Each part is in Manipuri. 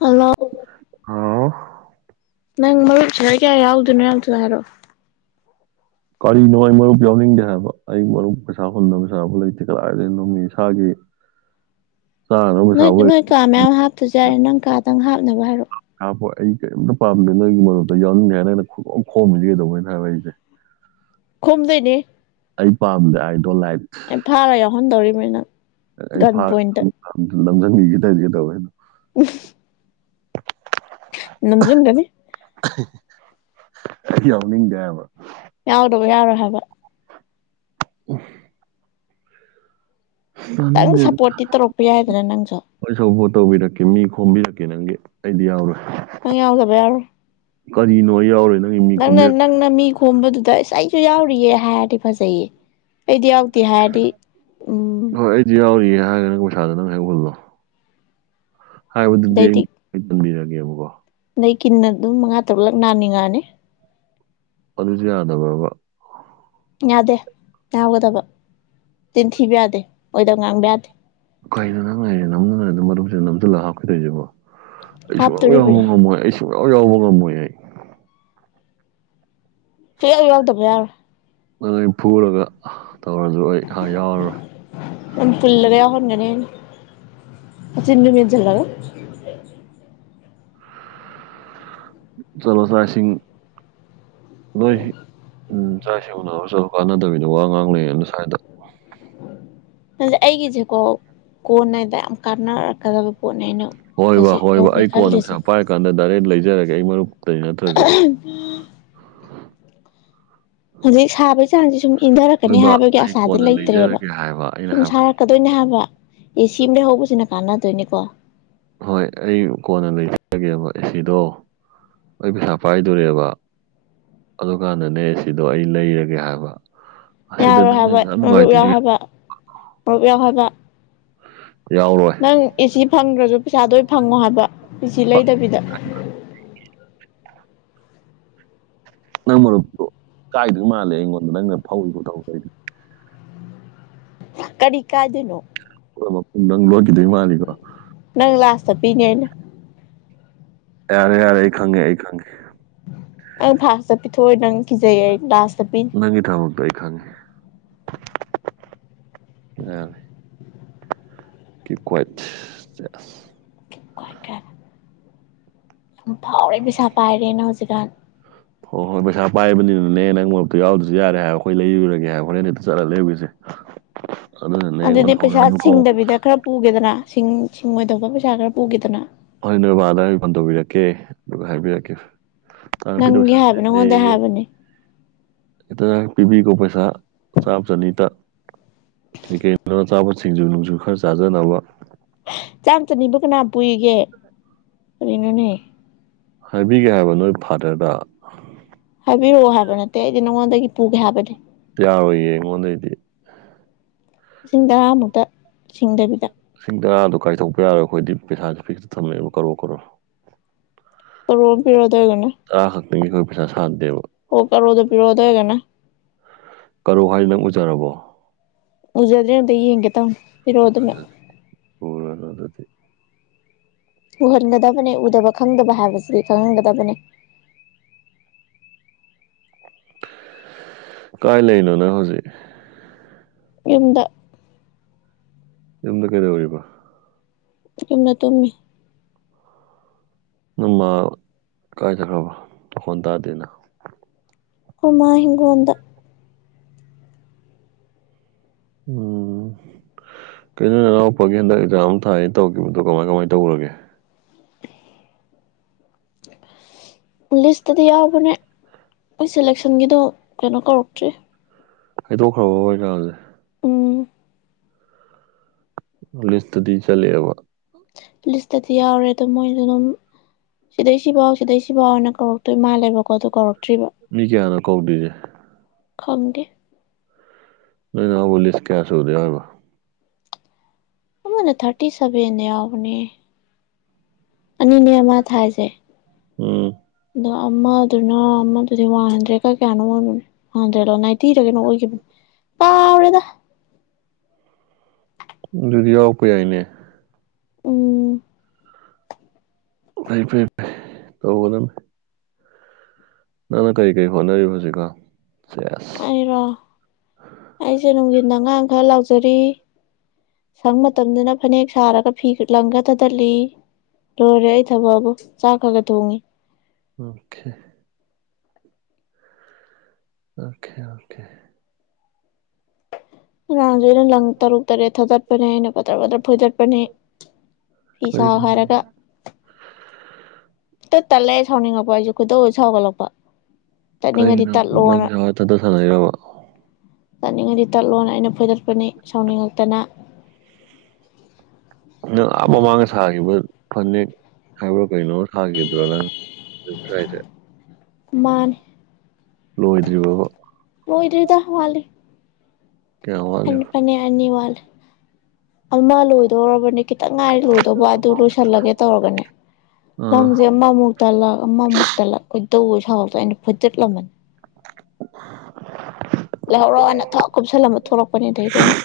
ꯍꯜꯂꯣ ꯍꯥꯎ ꯅꯪ ꯃꯔꯨꯞ ꯁꯤꯌꯥꯔ ꯀꯌꯥ ꯌꯥꯎꯗꯣꯏꯅꯣ ꯌꯥꯝ ꯊꯨꯅ ꯍꯥꯏꯔꯣ ꯀꯔꯤꯅꯣ ꯑꯩ ꯃꯔꯨꯞ ꯌꯥꯎꯅꯤꯡꯗꯦ ꯍꯥꯏꯕ ꯑꯩ ꯃꯔꯨꯞ ꯄꯩꯁꯥ ꯍꯨꯟꯅꯕ ꯁꯥꯕꯨ ꯂꯩꯇꯦ ꯀꯗꯥꯥꯏꯗꯩꯅꯣꯃꯤ ꯏꯁꯥꯒꯤ ꯆꯥꯅꯕ ꯅꯣꯏ ꯄꯩꯁꯥꯕꯨ ꯂꯩ ꯅꯣꯏ ꯀꯥ ꯃꯌꯥꯝ ꯍꯥꯞꯇꯥꯖꯨ ꯌꯥꯔꯦ ꯅꯪ ꯀꯥꯗꯪ ꯍꯥꯞꯅꯕ ꯍꯥꯏꯔꯛꯑꯣ ꯍꯥꯞꯄꯣꯏ ꯑꯩ ꯀꯔꯤꯝꯇꯥ ꯄꯥꯝꯗꯦ ꯅꯣꯏꯒꯤ ꯃꯔꯨꯞꯇꯣ ꯌꯥꯎꯅꯤꯡꯉꯦ ꯍꯥꯏ ꯅꯪꯅ ꯈꯨꯞꯈꯣꯝ ꯈꯣꯝꯃꯤꯖꯦ ꯀꯩꯗꯧꯕꯩꯅꯣ ꯍꯥꯏꯕ ꯑꯩꯖꯦ ꯈꯣꯝꯃꯗꯩꯅꯤ ꯑꯩ ꯄꯥꯝꯗꯦ ꯑꯥꯏ ꯗꯣꯟ ꯂꯥꯏꯕ ꯑꯦ ꯐꯥꯔꯥ ꯌꯥꯎꯍꯟꯗꯧꯔꯤꯃꯤ ꯅꯪ ꯒꯟ ꯄꯣꯏꯟꯠꯇꯥ ꯑꯃꯨꯛꯁꯨ ꯅꯝꯖꯟꯕꯤꯒꯦ ꯇꯩꯖꯦ ꯀꯩꯇꯧꯕꯩꯅꯣ ꯎꯝ ꯅꯝꯖꯤꯟꯒꯥꯅꯤ ꯑꯩꯗꯤ ꯌꯥꯎꯅꯤꯡꯗꯦ ꯍꯥꯏꯕ ꯌꯥꯎꯗꯥꯕ ꯌꯥꯔꯣꯏ ꯍꯥꯏꯕ ꯎꯝ ꯇꯪ ꯌꯥꯎꯅꯤꯡꯗꯦꯗ ꯁꯞꯄꯣꯔꯠꯇꯤ ꯇꯧꯔꯛꯄ ꯌꯥꯏꯗꯅ ꯅꯪꯁꯨ ꯍꯣꯏ ꯁꯄꯣꯔꯠ ꯇꯧꯕꯤꯔꯛꯀꯦ ꯃꯤ ꯈꯣꯝꯕꯤꯔꯛꯀꯦ ꯅꯪꯒꯤ ꯑꯩꯗꯤ ꯌꯥꯎꯔꯣꯏ ꯅꯪ ꯌꯥꯎꯗꯕ ꯌꯥꯔꯣꯏ ꯀꯔꯤꯅꯣ ꯑꯩ ꯌꯥꯎꯔꯣꯏꯅ ꯅꯪꯅ ꯅꯪꯅ ꯃꯤ ꯈꯣꯝꯕꯗꯨꯗ ꯏꯁ ꯑꯩꯖꯨ ꯌꯥꯎꯔꯤꯌꯦ ꯍꯥꯏꯔꯗꯤ ꯐꯖꯩꯌꯦ ꯑꯩꯗꯤ ꯌꯥꯎꯇꯦ ꯍꯥꯏꯔꯗꯤ ꯎꯝ ꯖꯨ ꯌꯥꯎꯔꯤꯌꯦ ꯍꯥꯏꯔꯒ ꯄꯩꯁꯥꯗꯨ ꯅꯪꯅ ꯍꯦꯛ ꯍꯨꯜꯂꯣ ꯍꯥꯏꯕꯗꯨꯗꯤ ꯑꯗꯩꯗꯤ ꯑꯩ ꯗꯝꯕꯤꯔꯒꯦꯕꯒꯣ ꯅꯩ ꯀꯤꯟꯅ ꯑꯗꯨꯝ ꯃꯉꯥ ꯇꯔꯨꯛꯂꯛ ꯅꯥꯅꯤꯡꯉꯥꯅꯤ ꯑꯗꯨꯖꯨ ꯌꯥꯗꯕ꯭ꯔꯥꯕ ꯌꯥꯗꯦ ꯌꯥꯎꯒꯗꯕ ꯇꯤꯟꯊꯤꯕ ꯌꯥꯗꯦ ꯑꯣꯏꯗ ꯉꯥꯡꯕ ꯌꯥꯗꯦ ꯀꯩꯅꯣ ꯅꯪꯅ [unintelligible] ꯃꯔꯨꯝꯁꯤ ꯅꯝꯖꯜꯂꯒ ꯍꯥꯞꯈꯤ ꯇꯩꯖꯤꯕꯨ ꯑꯩ ꯁꯨꯡꯌꯥꯎ ꯌꯥꯎꯕ ꯍꯥꯞꯇꯣꯔꯤꯕꯅꯤ ꯉꯝꯃꯣꯏ ꯑꯩ ꯁꯨꯡꯌꯥꯎ ꯌꯥꯎꯕ ꯉꯝꯃꯣꯏ ꯑꯩ ꯁꯨꯡꯌꯥꯎ ꯌꯥꯎꯗꯕ ꯌꯥꯔꯣꯏ ꯅꯪꯅ ꯑꯩ ꯐꯨꯔꯒꯥ ꯑꯥ ꯇꯧꯔꯖꯨ ꯑꯩ ꯍꯥ ꯌꯥꯎꯔꯔꯣꯏ ꯅꯪ ꯄꯨꯜꯂꯒꯥ ꯌꯥꯎꯍꯟꯒꯥꯅꯤ ꯑꯩꯅ ꯅꯆꯤꯟꯗꯨ ꯃꯦꯟꯖꯤꯜꯂꯒ ꯆꯂꯣ ꯆꯥ ꯏꯁꯤꯡ ꯅꯣꯏ ꯎꯝ ꯆꯥꯛ ꯏꯁꯤꯡ ꯎꯅꯔꯣ ꯆꯠꯂꯨ ꯀꯥꯟꯅꯗꯕꯤꯗ ꯋꯥ ꯉꯥꯡ ꯂꯩꯔꯥꯅꯨ ꯁ꯭ꯋꯥꯏꯗ ꯅꯪꯖꯦ ꯑꯩꯒꯤꯖꯦꯀꯣ ꯀꯣꯟꯅꯗ ꯌꯥꯝ ꯀꯥꯟꯅꯔꯛꯀꯥꯗꯕ ꯄꯣꯠꯅꯦ ꯑꯩꯅ ꯍꯣꯏꯕꯥ ꯍꯧꯖꯤꯛ ꯍꯣꯏꯕꯥ ꯍꯧꯒꯦ ꯑꯩ ꯀꯣꯟꯅ ꯈꯜꯂꯤꯁꯦ ꯅꯨꯡꯁꯥ ꯄꯥꯏꯔ ꯀꯥꯟꯗ ꯗꯥꯏꯔꯦꯛ ꯂꯩꯖꯥꯔꯒꯦ ꯑꯩ ꯃꯔꯨꯞꯇꯩ ꯅꯠꯇ꯭ꯔꯥꯖꯨ [unintelligible] ꯍꯧꯖꯤꯛ ꯁꯥꯕꯒꯤ ꯆꯥꯡꯁꯤ ꯁꯨꯝ ꯍꯣꯏ ꯏꯟꯗꯥꯔꯛꯀꯥꯅꯤ ꯕꯥ ꯍꯥꯏꯕꯒꯤ ꯑꯩ ꯑꯁꯥꯗꯤ ꯀꯣꯟꯅ ꯂꯩꯇ꯭ꯔꯦꯕ ꯂꯩꯖꯔꯒꯦ ꯍꯥꯏꯕ ꯑꯩꯅ ꯁꯨꯝ ꯁꯥꯔ ꯍꯥꯏꯕꯗꯤ ꯀꯥꯗꯣꯏꯅꯦ ꯍꯥꯏꯕ ꯑꯦ ꯁꯤ ꯑꯃ ꯂꯩꯍꯧꯕꯁꯤꯅ ꯀꯥꯟꯅꯗꯣꯏꯅꯦꯀꯣ ꯍꯣꯏ ꯑꯩ ꯀꯣꯟꯅ ꯂꯩꯖꯔꯒꯦꯕ ꯑꯦꯁꯤꯗꯣ ꯑꯩ ꯄꯩꯁꯥ ꯄꯥꯏꯗꯣꯔꯦꯕ ꯑꯗꯨꯀꯥꯟꯗꯅꯦ ꯑꯦꯁꯤꯗꯣ ꯑꯩ ꯂꯩꯔꯒꯦ ꯍꯥꯏꯕ ꯑꯁꯤꯗ ꯌꯥꯔꯣꯏ ꯅꯪꯅ ꯍꯥꯏꯕ ꯌꯥꯝ ꯃꯔꯨꯞ ꯌꯥꯎ ꯅꯨꯡꯉꯥꯏꯇ꯭ꯔꯤꯁꯦ ꯍꯥꯏꯕ ꯃꯔꯨꯞ ꯌꯥꯎ ꯍꯥꯏꯕ ꯌꯥꯎꯔꯣꯏ ꯅꯪ ꯑꯦꯁꯤ ꯐꯪꯗ꯭ꯔꯁꯨ ꯄꯩꯁꯥꯗꯣ ꯐꯪꯉꯣ ꯍꯥꯏꯕ ꯑꯦꯁꯤ ꯂꯩꯗꯕꯤꯗ ꯅꯪ ꯃꯔꯨꯞꯇꯣ ꯀꯥꯏꯗꯧ ꯃꯥꯜꯂꯦ ꯑꯩꯉꯣꯟꯗ ꯅꯪꯅ ꯐꯧꯏꯀꯣ ꯇꯧ ꯀꯔꯤ ꯀꯥꯗꯅꯣ ꯃꯄꯨꯡꯗꯪ ꯂꯣꯠꯈꯤꯗꯣꯏ ꯃꯥꯜꯂꯤꯀꯣ ꯅꯪ ꯂꯥꯁꯇ ꯄꯤꯅꯤ ꯑꯩꯅ ꯌꯥꯔꯦ ꯌꯥꯔꯦ ꯑꯩ ꯈꯪꯉꯦ ꯑꯩ ꯈꯪꯉꯦ ꯑꯪ ꯐꯥꯁ ꯆꯠ ꯄꯤꯊꯣꯛꯑ ꯅꯪ ꯀꯤꯖꯩꯌꯦ ꯑꯩ ꯂꯥꯁ ꯇ ꯄꯤꯅꯤ ꯅꯪꯒꯤ ꯊꯥꯃꯛꯇ ꯑꯩ ꯈꯪꯉꯦ ꯀꯤꯛ ꯀ꯭ꯋꯦꯠ ꯆꯦꯁ ꯀꯣꯏꯀꯦ ꯌꯥꯝ ꯐꯥꯎꯔꯦ ꯄꯩꯁꯥ ꯄꯥꯏꯔꯦꯅ ꯅꯪ ꯍꯧꯖꯤꯛꯀꯥꯟ ꯍꯣꯏ ꯍꯣꯏ ꯄꯩꯁꯥ ꯄꯥꯏꯕꯅꯤꯅꯅꯦ ꯅꯪ ꯃꯔꯨꯞꯇꯣ ꯌꯥꯎꯗꯁꯨ ꯌꯥꯔꯦ ꯍꯥꯏꯕ ꯑꯩꯈꯣꯏ ꯂꯩꯔꯨꯔꯒꯦ ꯍꯥꯏꯕ ꯍꯣꯔꯦꯟ ꯍꯦꯛꯇ ꯆꯠꯂꯒ ꯂꯩꯔꯨꯒꯦꯁꯦ ꯑꯗꯨꯗꯤ ꯄꯩꯁꯥ ꯁꯤꯡꯗꯕꯤꯗ ꯈꯔ ꯄꯨꯒꯦꯗꯅ ꯁꯤꯡ ꯁꯤꯡꯉꯣꯏꯗꯧꯕ ꯄꯩꯁꯥ ꯈꯔ ꯄꯨꯒꯦꯗꯅ ꯍꯣꯔꯦꯜ ꯅꯣꯏꯕꯥꯗ ꯑꯩꯅ ꯐꯣꯟ ꯇꯧꯕꯤꯔꯛꯀꯦ ꯑꯗꯨꯒ ꯍꯥꯏꯕꯤꯔꯛꯀꯦ ꯅꯅꯥꯎꯅꯨꯄꯤꯗꯣ ꯅꯪꯒꯤ ꯄꯩꯁꯥ ꯍꯥꯏꯕ ꯅꯪꯉꯣꯟꯗꯩ ꯆꯤꯜꯂꯦꯌꯦ ꯍꯥꯏꯕꯅꯦ ꯈꯤꯇ ꯄꯤꯕꯤꯀꯣ ꯄꯩꯁꯥ ꯆꯥꯝ ꯆꯅꯤꯇ ꯀꯩ ꯀꯩ [unintelligible] ꯑꯆꯥꯄꯣꯠ ꯁꯤꯡꯖꯨ ꯅꯨꯡꯁꯨ ꯈꯔ ꯆꯥꯖꯅꯕ ꯆꯥꯝ ꯆꯅꯤꯕꯨ ꯀꯅꯥ ꯄꯨꯏꯒꯦ ꯀꯔꯤꯅꯣꯅꯦ ꯍꯥꯏꯕꯤꯒꯦ ꯍꯥꯏꯕ ꯅꯣꯏ ꯐꯥꯗꯔꯗ ꯍꯥꯏꯕꯤꯔꯛꯑꯣ ꯍꯥꯏꯕ ꯅꯠꯇꯦ ꯑꯩꯗꯤ ꯅꯉꯣꯟꯗꯒꯤ ꯄꯨꯒꯦ ꯍꯥꯏꯕꯗꯤ ꯌꯥꯔꯣꯏꯌꯦ ꯑꯩꯉꯣꯟꯗꯩꯗꯤ ꯂꯤꯁꯤꯡ ꯇꯔꯥꯃꯨꯛꯇ ꯁꯤꯡꯗꯕꯤꯗ ꯂꯤꯁꯤꯡ ꯇꯔꯥꯗꯣ ꯀꯥꯏꯗꯣꯛꯄ ꯌꯥꯔꯣꯏ ꯑꯩꯈꯣꯏꯗꯤ ꯄꯩꯁꯥꯁꯦ ꯐꯤꯛꯁꯇ ꯊꯃꯦꯕ ꯀꯔꯣꯔ ꯀꯣꯔꯣ ꯀꯔꯣꯔ ꯑꯝ ꯄꯤꯔꯛ ꯑꯣ ꯑꯗꯣꯏꯔꯒꯅ ꯇꯔꯥ ꯈꯛꯇꯪꯒꯤ ꯑꯩꯈꯣꯏ ꯄꯩꯁꯥ ꯁꯥꯗꯦꯕ ꯑꯣ ꯀꯔꯣꯗꯣ ꯄꯤꯔꯛ ꯑꯣ ꯑꯗꯣꯏꯒꯅ ꯀꯔꯣ ꯍꯥꯏꯁꯦ ꯅꯪ ꯎꯖꯔꯕꯣ ꯎꯖꯗ꯭ꯔꯤ ꯑꯝꯇ ꯌꯦꯒꯦ ꯇꯧꯅꯤ ꯄꯤꯔꯣꯗꯅ ꯎꯔꯥꯔꯣꯏ ꯑꯗꯨꯗꯤ ꯎꯍꯟꯒꯗꯕꯅꯦ ꯎꯗꯕ ꯈꯪꯗꯕ ꯍꯥꯏꯕꯁꯤꯗꯤ ꯈꯪꯍꯟꯒꯗꯕꯅꯦ ꯀꯥꯏ ꯂꯩꯅꯣ ꯅꯪ ꯍꯧꯖꯤꯛ ꯌꯨꯝꯗ ꯌꯨꯝꯗ ꯀꯩꯗꯧꯔꯤꯕ ꯌꯨꯝꯗ ꯇꯨꯝꯃꯤ ꯅꯪꯃꯥ ꯀꯥꯏꯆꯠꯈ꯭ꯔꯕ ꯃꯈꯣꯜ ꯇꯥꯗꯦꯅ ꯑꯩꯈꯣꯏ ꯃꯥ ꯍꯤꯡꯒꯣꯜꯗ ꯎꯝ ꯀꯩꯅꯣ ꯅꯅꯥꯎ ꯄꯛꯌꯦꯜꯗ ꯑꯦꯛꯖꯥ ꯑꯃ ꯊꯥꯏꯅ ꯇꯧꯈꯤꯕꯗꯣ ꯀꯃꯥꯏ ꯀꯃꯥꯏ ꯇꯧꯈ꯭ꯔꯒꯦ ꯄꯨꯂꯤꯁꯇꯥꯗꯤ ꯌꯥꯎꯕꯅꯦ ꯃꯣꯏ ꯁꯦꯂꯦꯛꯁꯟꯒꯤꯗꯣ ꯀꯩꯅꯣ ꯀꯧꯔꯛꯇ꯭ꯔꯤ ꯍꯩꯗꯣꯛꯈ꯭ꯔꯕ ꯑꯦꯛꯖꯥꯝꯁꯦ ꯎꯝ ꯄꯨꯂꯤꯁꯇꯗꯤ ꯆꯂꯦꯕ ꯄꯨꯂꯤꯁꯇꯗꯤ ꯌꯥꯎꯔꯦ ꯑꯗꯣ ꯃꯣꯏꯖꯨ ꯑꯗꯨꯝ ꯁꯤꯗꯩꯁꯤꯐꯥꯎ ꯁꯤꯗꯩ ꯁꯤꯐꯥꯎꯅ ꯀꯧꯔꯛꯇꯣꯏ ꯃꯥꯜꯂꯦꯕꯀꯣ ꯑꯗꯨ ꯀꯧꯔꯛꯇ꯭ꯔꯤꯕ ꯃꯤ ꯀꯌꯥꯅꯣ ꯀꯧꯗꯣꯢꯖꯦ ꯈꯪꯒꯦ ꯅ ꯑꯃꯨꯛ ꯂꯤꯁꯤ ꯀꯌꯥꯁꯨꯕꯘ ꯌꯎꯔꯤꯕ ꯑꯃꯅ ꯊꯥꯔꯇꯤ ꯁꯚꯦꯟꯗ ꯌꯥꯎꯕꯅꯦ ꯑꯅꯤꯅꯦ ꯃꯥ ꯊꯥꯏꯁꯦ ꯎꯝ ꯑꯗꯣ ꯑꯃꯗꯨꯅ ꯑꯃꯗꯨꯗꯤ ꯋꯥꯟ ꯍꯟꯗ꯭ꯔꯦꯠꯀ ꯀꯌꯥꯅꯣ ꯑꯣꯏꯕꯅꯦ [unintelligible] [unintelligible] ꯑꯣꯏꯈꯤꯕꯅꯤ ꯀꯥꯎꯔꯦꯗ ꯑꯗꯨꯗꯤ ꯌꯥꯎꯔꯛꯄ ꯌꯥꯏꯅꯦ ꯎꯝ ꯑꯩꯐꯩ ꯐꯩ ꯇꯧꯒꯗꯕꯅꯤ ꯅꯪꯅ ꯀꯔꯤ ꯀꯔꯤ ꯍꯣꯠꯅꯔꯤꯕ ꯍꯧꯖꯤꯛꯀꯟ ꯁꯦꯁ ꯑꯩꯔꯣ ꯑꯩꯁꯦ ꯅꯨꯡꯊꯤꯟ ꯑꯉꯥꯡ ꯈꯔ ꯂꯛꯆꯔꯤ ꯁꯪ ꯃꯇꯣꯟꯗꯅ ꯐꯅꯦꯛ ꯁꯥꯔꯒ ꯐꯤ ꯂꯪꯒ ꯊꯗꯠꯂꯤ ꯂꯣꯏꯔꯦ ꯑꯩ ꯊꯕꯛꯕꯨ ꯆꯥꯛ ꯈ꯭ꯔꯒ ꯈ꯭ꯔꯒ ꯊꯣꯡꯉꯤ ꯎꯝ ꯑꯣꯀꯦ ꯑꯣꯀꯦ ꯑꯉꯥꯡꯁꯦ ꯑꯩꯅ ꯂꯪ ꯇꯔꯨꯛ ꯇꯔꯦꯠ ꯊꯥꯗꯠꯄꯅꯦ ꯑꯩꯅ ꯕꯗꯔ ꯕꯇ꯭ꯔ ꯐꯣꯏꯗꯠꯄꯅꯦ ꯐꯤ ꯁꯥꯎ ꯀꯔꯤꯒꯤꯅꯣ ꯍꯥꯏꯔꯒ ꯇ ꯇꯜꯂ ꯁꯧꯅꯤꯡ ꯉꯡꯄ ꯑꯩꯖꯨ ꯈꯢꯗꯧ ꯁꯥꯎꯒꯠꯂꯛꯄ ꯇꯠꯅꯤꯡꯉꯗꯤ ꯀꯔꯤꯒꯤꯅꯣ ꯇꯠꯂꯣꯅ ꯅꯪꯁꯦ ꯅꯊꯟꯇ ꯁꯥꯟꯅꯩꯔꯕ ꯇꯠꯅꯤꯡꯉꯥꯏꯗꯤ ꯇꯠꯂꯣꯅ ꯑꯩꯅ ꯐꯣꯏꯗꯠꯄꯅꯤ ꯁꯥꯎꯅꯤꯡꯉꯛꯇꯅ ꯅꯪ ꯑꯥ ꯃꯃꯥꯡꯒ ꯁꯥꯈꯤꯕ ꯐꯅꯦꯛ ꯍꯥꯏꯕ꯭ꯔ ꯀꯩꯅꯣ ꯁꯥꯈꯤꯗ꯭ꯔꯣ ꯅꯪ [unintelligible] ꯃꯥꯥꯅꯦ ꯂꯣꯏꯗ꯭ꯔꯤꯕꯣꯕꯥ ꯂꯣꯏꯗꯔꯗ ꯋꯠꯂꯤ ꯀꯌꯥꯝ ꯐꯅꯤ ꯋꯥꯠꯂꯤꯕ ꯐꯅꯤ ꯑꯅꯤ ꯋꯠꯂꯤ ꯑꯃ ꯂꯣꯏꯗꯧꯔꯕꯅꯦ ꯈꯤꯇꯪ ꯉꯥꯏꯔꯤ ꯂꯣꯏꯗꯧꯕ ꯑꯗꯨ ꯂꯣꯏꯁꯜꯂꯒꯦ ꯇꯧꯔꯒꯅꯦ ꯑꯥ ꯂꯪꯁꯦ ꯑꯃꯃꯨꯛ ꯇꯂꯛ ꯑꯃꯃꯨꯛ ꯇꯂꯛ ꯈꯣꯏꯗꯧꯒ ꯁꯥꯎꯗꯅ ꯑꯩ ꯐꯣꯏꯗꯠꯂꯝꯃꯅꯤ ꯂꯩꯍꯧꯔꯣꯅ ꯊꯛ ꯀꯨꯞꯁꯜꯂꯝꯕ ꯊꯣꯛꯂꯛꯄꯅꯦ ꯑꯗꯩꯗꯤ ꯑꯩꯅ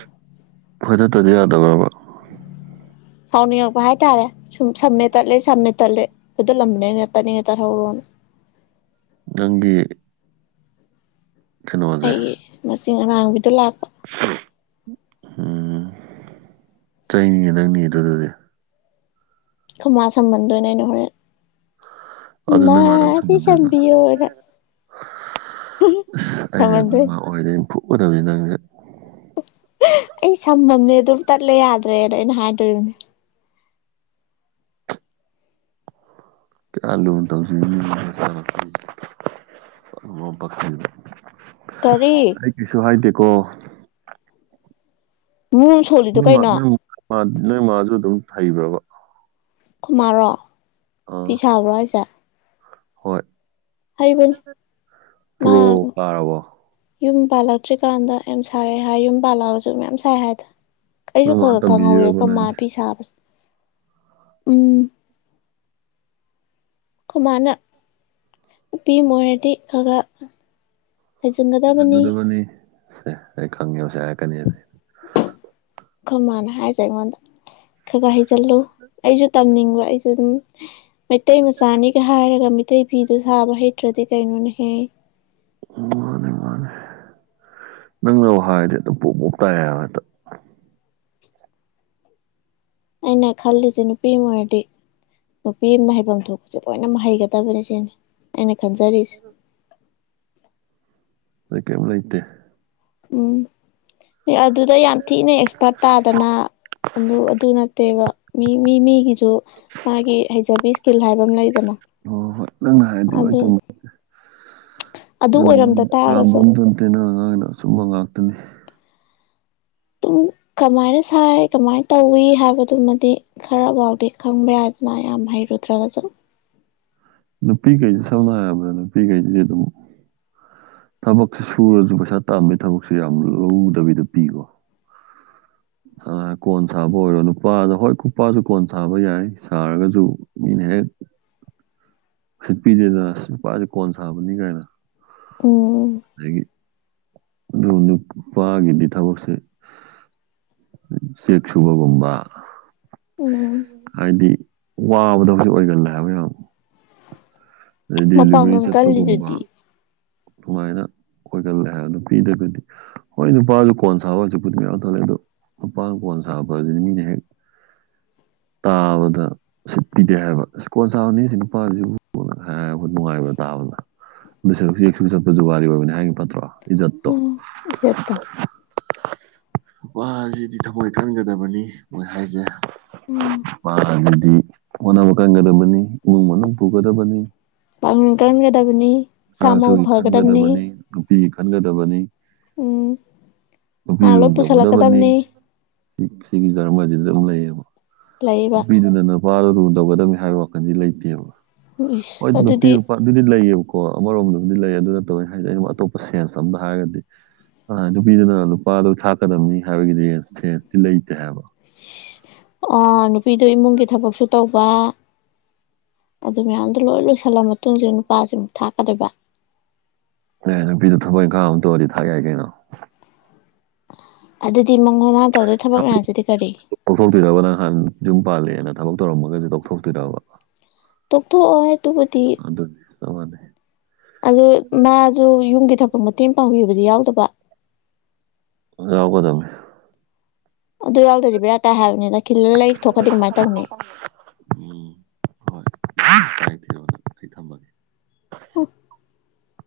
ꯐꯣꯏꯊꯠꯇꯗꯤ ꯌꯥꯗꯕꯔꯕ ꯁꯥꯎꯅꯤꯡꯉꯛꯄ ꯍꯥꯏꯇꯥꯔꯦ ꯁꯨꯝ ꯁꯝꯃꯦ ꯇꯠꯂꯦ ꯁꯝꯃꯦ ꯇꯠꯂꯦ ꯈꯨꯏꯗꯧꯂꯗꯅ ꯇꯠꯅꯤꯡꯉꯥ ꯇꯠꯍꯧꯔꯣꯅ ꯅꯪꯒꯤ ꯀꯩꯅꯣꯁꯦ ꯑꯩꯒꯤ ꯃꯆꯤꯡ ꯑꯔꯥꯡꯕꯤꯗꯣ ꯂꯥꯛꯄ ꯎꯝ ꯆꯩꯅꯤ ꯅꯪꯒꯤꯗꯨꯗꯤ ꯑꯗꯨꯗꯤ ꯈꯨꯃꯥ ꯁꯝꯍꯟꯗꯣꯏ ꯑꯗꯨꯕꯨꯗꯤ ꯑꯗꯨ ꯅꯥ ꯅꯪ ꯃꯥ ꯑꯗꯨꯝ ꯁꯤ ꯁꯨꯝꯃꯟꯗꯣꯏꯕ ꯁꯝꯕꯤ ꯌꯣꯔꯅ ꯍꯝ ꯁꯝꯃꯟꯗꯣꯢ ꯑꯣꯏꯔꯦꯡ ꯐꯨꯎꯒꯗꯕꯅꯦ ꯅꯪꯖ ꯑꯩ ꯁꯝꯃꯝꯅꯦ ꯑꯗꯨꯝ ꯇꯠꯂ ꯌꯥꯗ꯭ꯔꯦꯅ ꯑꯩꯅ ꯍꯥꯏꯗꯨꯔꯅꯤ [unintelligible] ꯀꯔꯤ ꯑꯩ ꯀꯩꯁꯨ ꯍꯥꯏꯗꯦꯀꯣ ꯃꯨꯝ ꯁꯣꯜꯂꯤꯗꯣ ꯅꯣꯏ ꯃꯥ ꯀꯩꯅꯣ ꯅꯣꯏ ꯅꯣꯏ ꯃꯥꯁꯨ ꯑꯗꯨꯝ ꯍꯩꯕ꯭ꯔꯕ ꯑꯩꯈꯣꯏꯃꯥꯔꯣ ꯑꯥ ꯐꯤꯁꯥꯕ꯭ꯔꯣ ꯍꯢꯁꯦ ꯍꯣꯏ ꯍꯩꯕꯅꯤ ꯃꯥ ꯄ꯭ꯔꯣ ꯀꯥꯔꯕꯣ ꯌꯨꯝ ꯄꯥꯜꯂꯛꯇ꯭ꯔꯤꯀꯥꯟꯗ ꯌꯥꯝ ꯁꯥꯏꯑꯦ ꯍꯥꯏ ꯌꯨꯝ ꯄꯥꯜꯂꯛꯑꯁꯨ ꯃꯌꯥꯝ ꯁꯥꯏ ꯍꯥꯏꯗ ꯑꯩꯁꯨ ꯅꯣꯏ ꯈ ꯃꯥꯅ ꯈ ꯈꯪꯍꯧꯋꯦ ꯇꯝꯕꯤꯔꯕ ꯈꯣꯏ ꯃꯥ ꯅꯪꯁꯦ ꯐꯤ ꯁꯥꯕꯁꯦ ꯎꯝ ꯈꯨꯃꯥꯅ ꯅꯨꯄꯤ ꯃꯣꯏꯔꯗꯤ ꯈꯒ ꯍꯩꯖꯟꯒꯗꯕꯅꯤ ꯑꯩ ꯑꯩ ꯈꯪꯉꯦꯕ ꯑꯁꯤ ꯍꯥꯏꯔꯛꯀꯅꯦꯖꯦ ꯈꯣꯃꯥꯅ ꯍꯥꯏꯁꯦ ꯑꯩꯉꯣꯟꯗ ꯈꯒ ꯍꯩꯖꯜꯂꯨ ꯑꯩꯖꯨ ꯇꯝꯅꯤꯡꯕ ꯑꯩꯖꯨ ꯑꯗꯨꯝ ꯃꯩꯇꯩ ꯃꯆꯥꯅꯤꯒ ꯍꯥꯏꯔꯒ ꯃꯤꯠ ꯇꯩ ꯐꯤꯗꫭ ꯁꯥꯕ ꯍꯩꯇ꯭ꯔꯗꯤ ꯀꯩꯅꯣꯅꯦꯍꯦ ꯎꯝ ꯃꯥꯅꯤ ꯃꯥꯅꯤ ꯅꯪꯅꯕꯨ ꯍꯥꯏꯔꯗꯤ ꯑꯗꯨꯝ ꯄꯣꯞ ꯄꫭꯞ ꯇꯥꯏꯕ ꯍꯦꯛꯇ ꯑꯩꯅ ꯈꯜꯂꯤꯁꯦ ꯅꯨꯄꯤꯝ ꯑꯣꯏꯔꯗꯤ ꯅꯨꯄꯤ ꯑꯝꯅ ꯍꯩꯕꯝ ꯊꯣꯛꯄꯖ ꯂꯣꯏꯅꯃꯛ ꯍꯩꯒꯗꯝꯅꯦ ꯁꯤꯅꯤ ꯑꯩꯅ ꯈꯟꯖꯔꯤ ꯑꯩ ꯀꯩꯝ ꯂꯩꯇꯦ ꯎꯝ ꯑꯗꯨꯗ ꯌꯥꯝ ꯊꯤꯅ ꯑꯦꯛꯁꯄꯥꯔꯠ ꯇꯥꯗꯅ ꯑꯗꯨ ꯑꯗꯨ ꯅꯠꯇꯦꯕ ꯃꯤ ꯃꯤ ꯃꯤꯒꯤꯁꯨ ꯃꯥꯒꯤ ꯍꯩꯖꯕꯤ ꯀꯤꯜ ꯍꯥꯏꯕ ꯑꯝ ꯂꯩꯗꯅ ꯑꯣ ꯍꯣꯏ ꯅꯪꯅ ꯍꯥꯏꯔꯗꯤ ꯂꯣꯏ ꯑꯗꯨ ꯆꯨꯃꯦ [unintelligible] [unintelligible] ꯑꯗꯨ ꯅꯪ ꯑꯣꯏꯔꯝꯗ ꯇꯥꯔꯒꯁꯨ ꯉꯥꯡꯉꯤꯗꫭ ꯑꯆꯨꯝꯕ ꯉꯥꯛꯇꯅꯦ ꯇꯨꯝ ꯀꯃꯥꯏꯅ ꯁꯥꯏ ꯀꯃꯥꯏꯟ ꯇꯧꯏ ꯍꯥꯏꯕꯗꯨꯃꯗꯤ ꯈꯔ ꯕꯥꯎꯗꯤ ꯈꯪꯕ ꯌꯥꯏꯗꯅ ꯌꯥꯝ ꯍꯩꯔꯨꯗ꯭ꯔꯒꯖꯨ ꯅꯨꯄꯤꯒꯩꯖꯦ ꯁꯝꯅ ꯍꯥꯏꯔꯕꯗ ꯅꯨꯄꯤꯈꯩꯖꯦ ꯑꯗꯨꯝ ꯊꯕꯛ ꯁꯨꯔꯖꯨ ꯄꯩꯁꯥ ꯇꯥꯟꯕꯩ ꯊꯕꯛꯁꯨ ꯌꯥꯝ ꯂꯧꯗꯕꯤꯗ ꯄꯤꯀꯣ [inaudible] ꯑ ꯀꯣꯟ ꯁꯥꯕ ꯑꯣꯏꯔꯣ ꯅꯨꯄꯥꯗ ꯍꯣꯏ ꯅꯨꯄꯥꯖꯨ ꯀꯣꯟ ꯁꯥꯕ ꯌꯥꯏ ꯁꯥꯔꯒꯁꯨ ꯃꯤꯅ ꯍꯦꯛ ꯁꯤꯠꯄꯤꯗꯦꯗꯅ ꯁꯤ ꯅꯨꯄꯥꯖꯦ ꯀꯣꯟ ꯁꯥꯕꯅꯤ ꯀꯥꯏꯅ ꯎꯝ ꯑꯗꯒꯤ ꯑꯗꯨ ꯅꯨꯄꯥꯒꯤꯗꯤ ꯊꯕꯛꯁꯦ ꯆꯦꯛ ꯁꯨꯕꯒꯨꯝꯕ ꯎꯝ ꯍꯥꯏꯗꯤ ꯋꯥꯕꯗ [unintelligible] ꯑꯣꯏꯒꯜꯂꯦꯕ ꯌꯥꯝ ꯑꯗꯩ ꯗꯦꯂꯤꯚꯔꯤ ꯃꯄꯥꯡꯒꯜ ꯆꯠꯄꯒꯨꯝꯕ ꯀꯜꯂꯤꯗꯨꯗꯤ ꯗꯨꯃꯥꯏꯅ ꯈꯣꯏꯒꯜꯂꯦ ꯍ ꯅꯨꯄꯤꯗꯒꯗꯤ ꯍꯣꯏ ꯅꯨꯄꯥꯖꯨ ꯀꯣꯟ ꯁꯥꯕ ꯍꯖꯤꯛꯄꯨꯗꯤ ꯃꯌꯥꯝ ꯇꯧꯅꯩ ꯑꯗꯣ ꯅꯨꯄꯥꯅꯥ ꯀꯣꯟ ꯁꯥꯕꯖꯦ ꯃꯤꯅ ꯍꯦꯛ ꯇꯥꯕꯗ ꯎꯁꯤꯠ ꯄꯤꯗꯦ ꯍꯥꯏꯕ ꯁꯤ ꯀꯣꯟ ꯁꯥꯕꯅꯤ ꯁꯤ ꯅꯨꯄꯥꯁꯤꯕꯨ [unintelligible] ꯅꯨꯡꯉꯥꯏꯕ꯭ꯔꯥ ꯇꯥꯕꯗ ꯑꯗꯨ [unintelligible] ꯁꯨ ꯆꯠꯄ ꯖꯨꯒꯥꯂꯤ ꯑꯣꯏꯕꯅꯦ ꯍꯥꯏꯒꯤꯝ ꯐꯠꯇ꯭ꯔꯣ ꯏꯖꯠꯇꯣ ꯏꯆꯠꯇ ꯅꯨꯄꯥꯖꯤꯗꯤ ꯊꯃꯣꯏ ꯀꯟꯒꯗꯕꯅꯤ ꯃꯣꯏ ꯍꯥꯏꯖꯦ [unintelligible] ꯎꯝ ꯄꯥꯖꯤꯗꯤ ꯍꯣꯠꯅꯕ ꯀꯟꯒꯗꯕꯅꯤ ꯏꯃꯨꯡ ꯃꯅꯨꯡ ꯄꯨꯒꯗꯕꯅꯤ ꯄꯥꯡꯉꯟ ꯀꯟꯒꯗꯕꯅꯤ ꯁꯥ ꯃꯎ ꯆꯥꯁꯨꯒꯤ ꯐꯒꯗꯕꯅꯤ ꯈꯟꯒꯗꯕꯅꯤ ꯅꯨꯄꯤꯒꯤ ꯈꯟꯒꯗꯕꯅꯤ ꯎꯝ ꯅꯨꯄꯤ ꯃꯥ ꯂꯣꯏ ꯂꯨꯟ ꯇꯧꯒꯗꯕꯅꯤ ꯄꯨꯁꯜꯂꯛꯀꯗꯕꯅꯤ ꯁꯤꯒꯤ ꯖꯔꯃꯁꯤꯗ ꯑꯗꯨꯝ ꯂꯩꯌꯦꯕ ꯂꯩꯕ ꯅꯨꯄꯤꯗꯨꯗꯅ ꯅꯨꯄꯥꯗꫭ ꯂꯨ ꯇꯧꯒꯗꯕꯅꯤ ꯍꯥꯏꯕꯒꯤ ꯋꯥꯈꯜꯗꯤ ꯂꯩꯇꯦꯕ ꯏꯁ ꯍꯣꯏ ꯅꯨꯄꯤ ꯑꯗꯨꯗꯤ ꯅꯨꯄꯥ ꯑꯗꯨꯗꯤ ꯂꯩꯌꯦꯕꯀꯣ ꯀꯣ ꯑꯃꯔꯣꯝꯗꯕꯨꯗꯤ ꯂꯩ ꯑꯗꯨ ꯅꯠꯇꯕ ꯑꯩ ꯍꯥꯏꯖꯦ ꯑꯩꯩꯅ ꯑꯇꯣꯞꯄ ꯁꯦꯟꯁ ꯑꯝꯗ ꯍꯥꯏꯔꯒꯗꯤ ꯑ ꯅꯨꯄꯤꯗꯨꯅ ꯅꯨꯄꯥꯗꯣ ꯊꯥꯛꯀꯗꯕꯅꯤ ꯍꯥꯏꯕꯒꯤꯗꯤ ꯁꯦꯟꯁꯇꯤ ꯂꯩꯇꯦ ꯍꯥꯏꯕ ꯑ ꯅꯨꯄꯤꯗꯣ ꯏꯃꯨꯡꯒꯤ ꯊꯕꯛꯁꯨ ꯇꯧꯕ ꯑꯗꯨ ꯃꯌꯥꯝꯗꯣ ꯂꯣꯏ ꯂꯣꯏꯁꯜꯂ ꯃꯇꯨꯡꯖꯤ ꯅꯨꯄꯥꯖꯤꯃꯨꯛ ꯊꯥꯛꯀꯗꯣꯏꯕ ꯑꯦ ꯅꯨꯄꯤꯗꯣ ꯊꯕꯛ ꯏꯪꯒꯥꯡ ꯑꯃ ꯇꯧꯔꯗꯤ [unintelligible] ꯌꯥꯏ ꯀꯩꯅꯣ ꯑꯗꯨꯗꯤ [unintelligible] ꯇꯧꯗꯣꯏ ꯊꯕꯛ ꯃꯌꯥꯝꯁꯤꯗꯤ ꯀꯔꯤ ꯇꯧꯊꯣꯛꯇꯣꯏꯔꯕ ꯅꯪ ꯍꯥꯟ ꯌꯨꯝ ꯄꯥꯜꯂꯦꯅ ꯊꯕꯛ ꯇꯧꯔꯝꯃꯒꯖꯨ ꯇꯧꯊꯣꯛꯇꯣꯏꯔꯕ ꯇꯣꯛꯊꯣꯛꯑꯣ ꯇꯨꯕꯨꯗꯤ ꯆꯞꯃꯟꯅꯩ ꯑꯗꯨ ꯃꯥꯖꯨ ꯌꯨꯝꯒꯤ ꯊꯕꯛ ꯃꯇꯦꯡ ꯄꯥꯡꯕꯤꯕꯗꯤ ꯌꯥꯎꯗꯕ ꯌꯥꯎꯒꯗꯝꯅꯤ ꯑꯗꯨ ꯌꯥꯎꯗꯗꯤ ꯕꯤꯔꯥ ꯀꯥꯏ ꯍꯥꯏꯕꯅꯤꯗ ꯈꯤꯜꯂ ꯂꯩ ꯊꯣꯛꯈꯗꯤ ꯀꯃꯥꯏꯅ ꯇꯧꯅꯤ ꯎꯝ ꯍꯣꯏ ꯇꯥꯏ ꯊꯤꯔꯣ ꯅꯪ ꯑꯩ ꯊꯝꯃꯒꯦ [unintelligible]